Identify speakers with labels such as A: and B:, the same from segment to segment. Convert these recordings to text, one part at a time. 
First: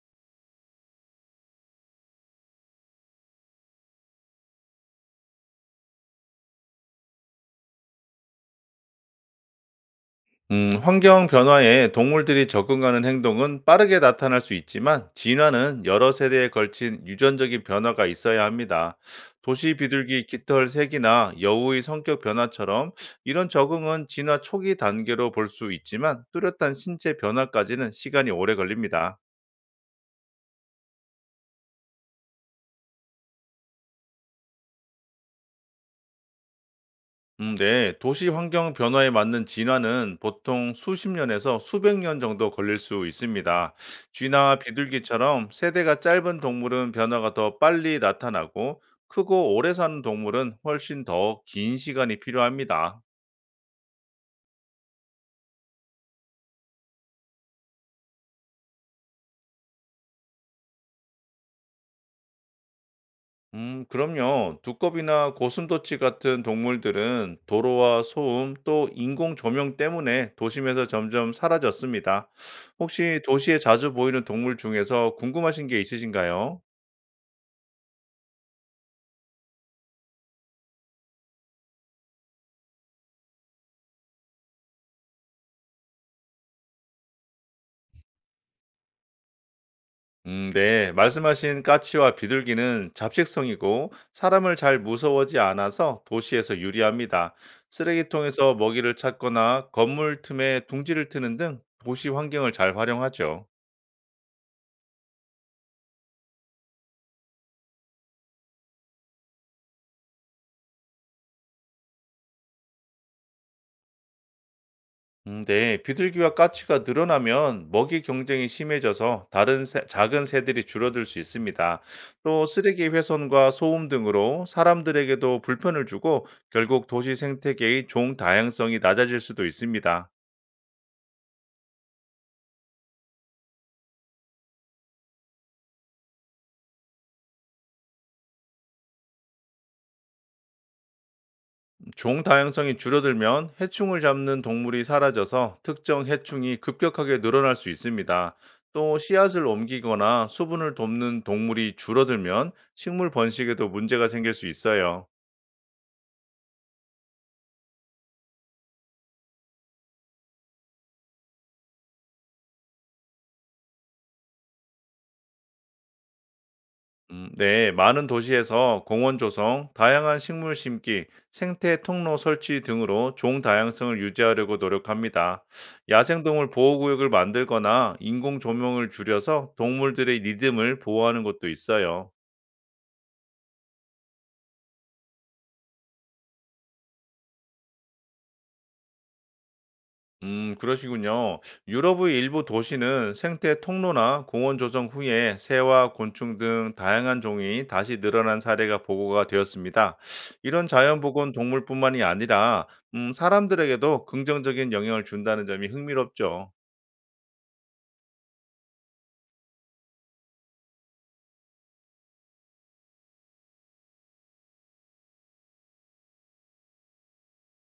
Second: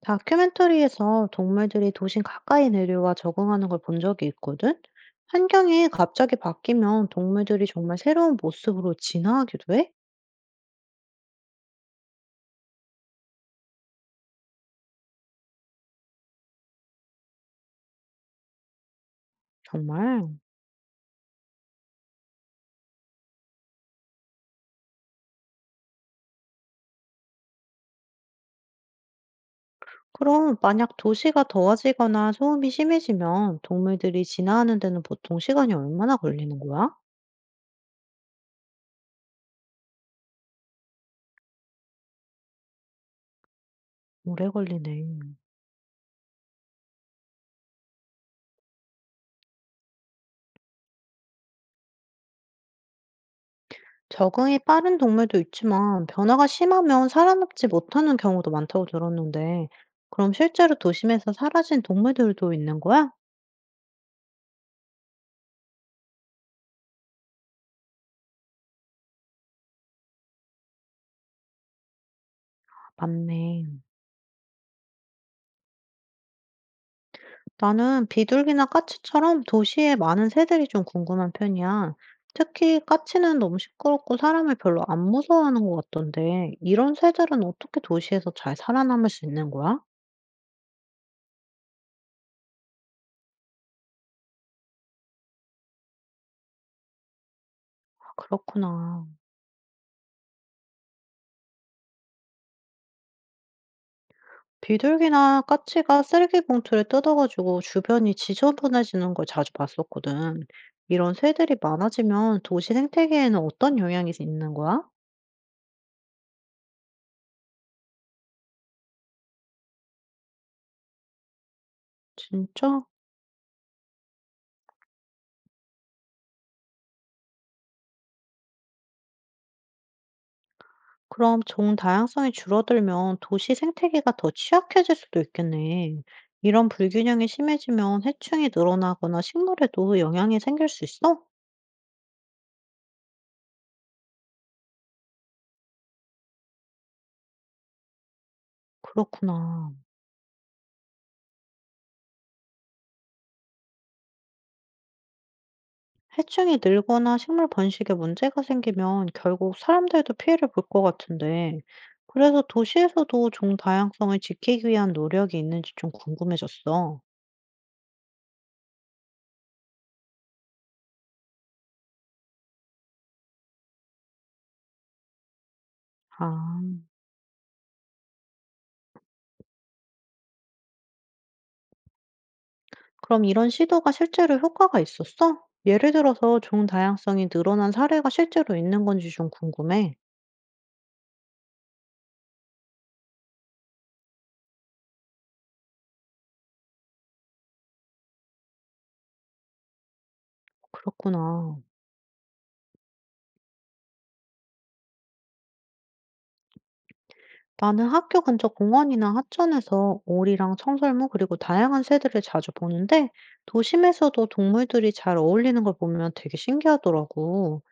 A: 다큐멘터리에서 동물들이 도심 가까이 내려와 적응하는 걸 본 적이 있거든? 환경이 갑자기 바뀌면 동물들이 정말 새로운 모습으로 진화하기도 해?
B: 환경 변화에 동물들이 적응하는 행동은 빠르게 나타날 수 있지만 진화는 여러 세대에 걸친 유전적인 변화가 있어야 합니다. 도시 비둘기
A: 정말?
B: 깃털 색이나 여우의 성격 변화처럼 이런 적응은 진화 초기 단계로 볼 수 있지만 뚜렷한 신체 변화까지는 시간이 오래 걸립니다.
A: 그럼 만약 도시가 더워지거나 소음이 심해지면 동물들이 진화하는 데는 보통 시간이 얼마나 걸리는 거야?
B: 네. 도시 환경 변화에 맞는 진화는 보통 수십 년에서 수백 년 정도 걸릴 수 있습니다.
A: 오래
B: 쥐나
A: 걸리네.
B: 비둘기처럼 세대가 짧은 동물은 변화가 더 빨리 나타나고 크고 오래 사는 동물은 훨씬 더 긴 시간이 필요합니다.
A: 적응이 빠른 동물도 있지만 변화가 심하면 살아남지 못하는 경우도 많다고 들었는데, 그럼 실제로 도심에서 사라진 동물들도 있는 거야?
B: 그럼요. 두꺼비나 고슴도치 같은 동물들은 도로와 소음 또 인공 조명 때문에 도심에서 점점 사라졌습니다. 혹시 도시에
A: 맞네.
B: 자주 보이는 동물 중에서 궁금하신 게 있으신가요?
A: 나는 비둘기나 까치처럼 도시에 많은 새들이 좀 궁금한 편이야. 특히 까치는 너무 시끄럽고 사람을 별로 안 무서워하는 것 같던데, 이런 새들은 어떻게 도시에서 잘 살아남을 수 있는 거야?
B: 네. 말씀하신 까치와 비둘기는 잡식성이고 사람을 잘 무서워하지 않아서 도시에서 유리합니다. 쓰레기통에서 먹이를
A: 그렇구나.
B: 찾거나 건물 틈에 둥지를 트는 등 도시 환경을 잘 활용하죠.
A: 비둘기나 까치가 쓰레기 봉투를 뜯어가지고 주변이 지저분해지는 걸 자주 봤었거든. 이런 새들이 많아지면 도시 생태계에는 어떤 영향이 있는 거야?
B: 네. 비둘기와 까치가 늘어나면 먹이 경쟁이 심해져서 작은 새들이 줄어들 수 있습니다. 또
A: 진짜?
B: 쓰레기 훼손과 소음 등으로 사람들에게도 불편을 주고 결국 도시 생태계의 종 다양성이 낮아질 수도 있습니다.
A: 그럼 종 다양성이 줄어들면 도시 생태계가 더 취약해질 수도 있겠네. 이런 불균형이 심해지면 해충이 늘어나거나 식물에도 영향이 생길 수 있어?
B: 종 다양성이 줄어들면 해충을 잡는 동물이 사라져서 특정 해충이 급격하게 늘어날 수 있습니다. 또 씨앗을
A: 그렇구나.
B: 옮기거나 수분을 돕는 동물이 줄어들면 식물 번식에도 문제가 생길 수 있어요.
A: 해충이 늘거나 식물 번식에 문제가 생기면 결국 사람들도 피해를 볼 것 같은데. 그래서 도시에서도 종 다양성을 지키기 위한 노력이 있는지 좀 궁금해졌어.
B: 네, 많은 도시에서 공원 조성, 다양한 식물 심기, 생태 통로 설치 등으로 종 다양성을 유지하려고 노력합니다. 야생동물
A: 아.
B: 보호구역을 만들거나 인공 조명을 줄여서 동물들의 리듬을 보호하는 것도 있어요.
A: 그럼 이런 시도가 실제로 효과가 있었어? 예를 들어서 종 다양성이 늘어난 사례가 실제로 있는 건지 좀 궁금해.
B: 그러시군요. 유럽의 일부 도시는 생태 통로나 공원 조성 후에 새와 곤충 등 다양한 종이 다시 늘어난 사례가 보고가 되었습니다. 이런 자연복원
A: 그렇구나.
B: 동물뿐만이 아니라 사람들에게도 긍정적인 영향을 준다는 점이 흥미롭죠.
A: 나는 학교 근처 공원이나 하천에서 오리랑 청설모 그리고 다양한 새들을 자주 보는데 도심에서도 동물들이 잘 어울리는 걸 보면 되게 신기하더라고.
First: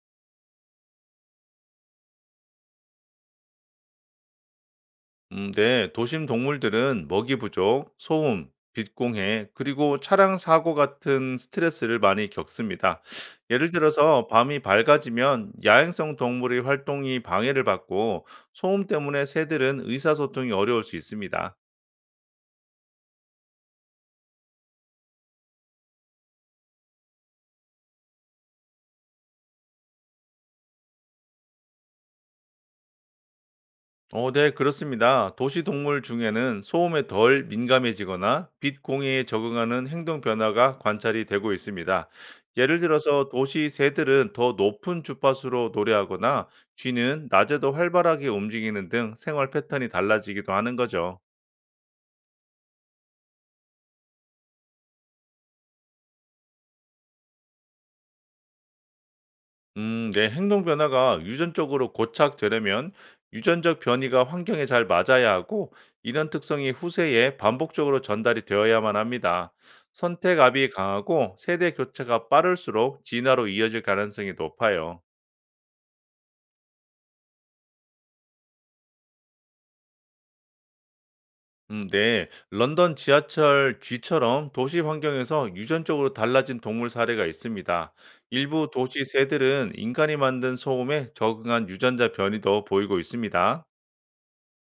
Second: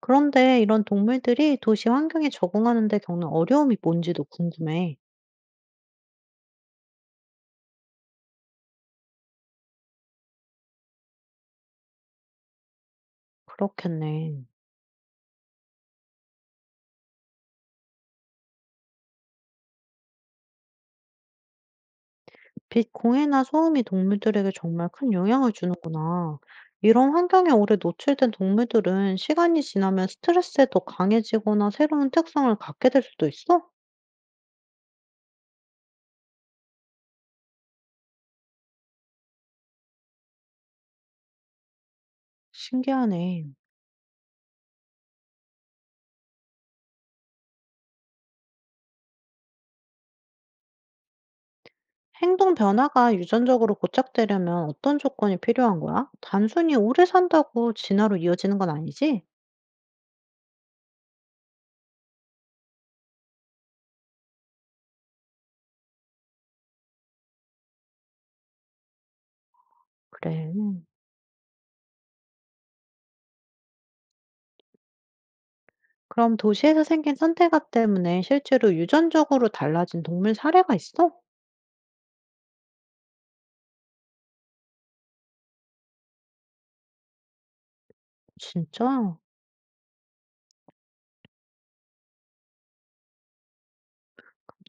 A: 그런데 이런 동물들이 도시 환경에 적응하는 데 겪는 어려움이 뭔지도 궁금해.
B: 네, 도심 동물들은 먹이 부족, 소음, 빛공해, 그리고 차량 사고 같은 스트레스를 많이 겪습니다. 예를 들어서
A: 그렇겠네.
B: 밤이 밝아지면 야행성 동물의 활동이 방해를 받고 소음 때문에 새들은 의사소통이 어려울 수 있습니다.
A: 빛, 공해나 소음이 동물들에게 정말 큰 영향을 주는구나. 이런 환경에 오래 노출된 동물들은 시간이 지나면 스트레스에 더 강해지거나 새로운 특성을 갖게 될 수도 있어?
B: 네, 그렇습니다. 도시 동물 중에는 소음에 덜 민감해지거나 빛 공해에 적응하는 행동 변화가 관찰이 되고 있습니다. 예를 들어서
A: 신기하네.
B: 도시 새들은 더 높은 주파수로 노래하거나 쥐는 낮에도 활발하게 움직이는 등 생활 패턴이 달라지기도 하는 거죠.
A: 행동 변화가 유전적으로 고착되려면 어떤 조건이 필요한 거야? 단순히 오래 산다고 진화로 이어지는 건 아니지?
B: 내 행동 변화가 유전적으로 고착되려면 유전적 변이가 환경에 잘 맞아야 하고 이런 특성이 후세에 반복적으로 전달이 되어야만 합니다.
A: 그래.
B: 선택압이 강하고 세대 교체가 빠를수록 진화로 이어질 가능성이 높아요.
A: 그럼 도시에서 생긴 선택아 때문에 실제로 유전적으로 달라진 동물 사례가 있어?
B: 네. 런던 지하철 쥐처럼 도시 환경에서 유전적으로 달라진 동물 사례가 있습니다. 일부 도시
A: 진짜?
B: 새들은 인간이 만든 소음에 적응한 유전자 변이도 보이고 있습니다.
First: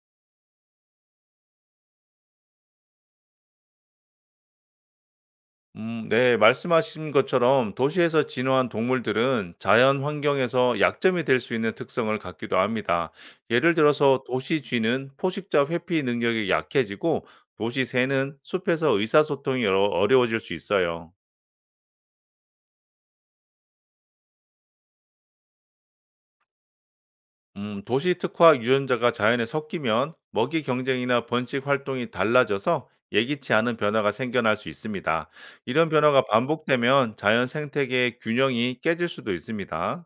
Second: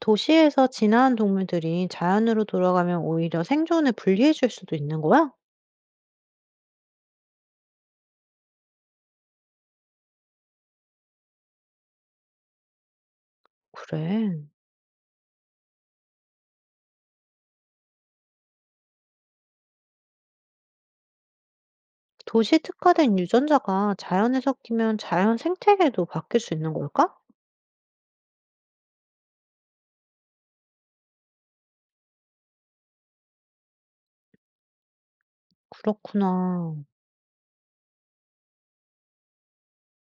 A: 도시에서 진화한 동물들이 자연으로 돌아가면 오히려 생존에 불리해질 수도 있는 거야?
B: 네, 말씀하신 것처럼 도시에서 진화한 동물들은 자연 환경에서 약점이 될 수 있는 특성을 갖기도 합니다. 예를 들어서
A: 그래.
B: 도시 쥐는 포식자 회피 능력이 약해지고 도시 새는 숲에서 의사소통이 어려워질 수 있어요.
A: 도시 특화된 유전자가 자연에 섞이면 자연 생태계도 바뀔 수 있는 걸까?
B: 도시 특화 유전자가 자연에 섞이면 먹이 경쟁이나 번식 활동이 달라져서 예기치 않은 변화가 생겨날 수 있습니다. 이런 변화가
A: 그렇구나.
B: 반복되면 자연 생태계의 균형이 깨질 수도 있습니다.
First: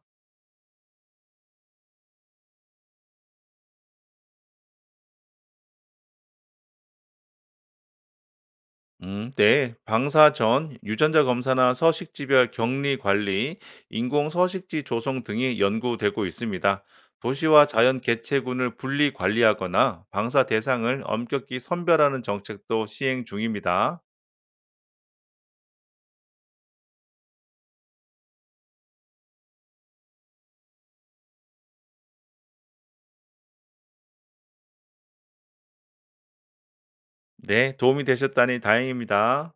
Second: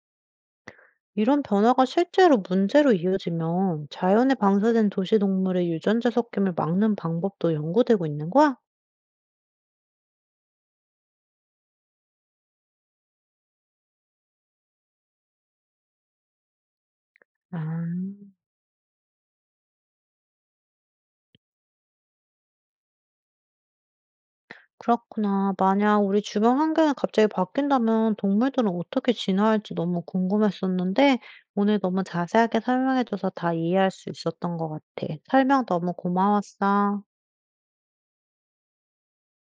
A: 이런 변화가 실제로 문제로 이어지면 자연에 방사된 도시 동물의 유전자 섞임을 막는 방법도 연구되고 있는 거야?
B: 네. 방사 전, 유전자 검사나 서식지별 격리 관리, 인공 서식지 조성 등이 연구되고 있습니다.
A: 아.
B: 도시와 자연 개체군을 분리 관리하거나 방사 대상을 엄격히 선별하는 정책도 시행 중입니다.
A: 그렇구나. 만약 우리 주변 환경이 갑자기 바뀐다면 동물들은 어떻게 진화할지 너무 궁금했었는데 오늘 너무 자세하게 설명해줘서 다 이해할 수 있었던 것 같아. 설명 너무 고마웠어.
B: 네, 도움이 되셨다니 다행입니다.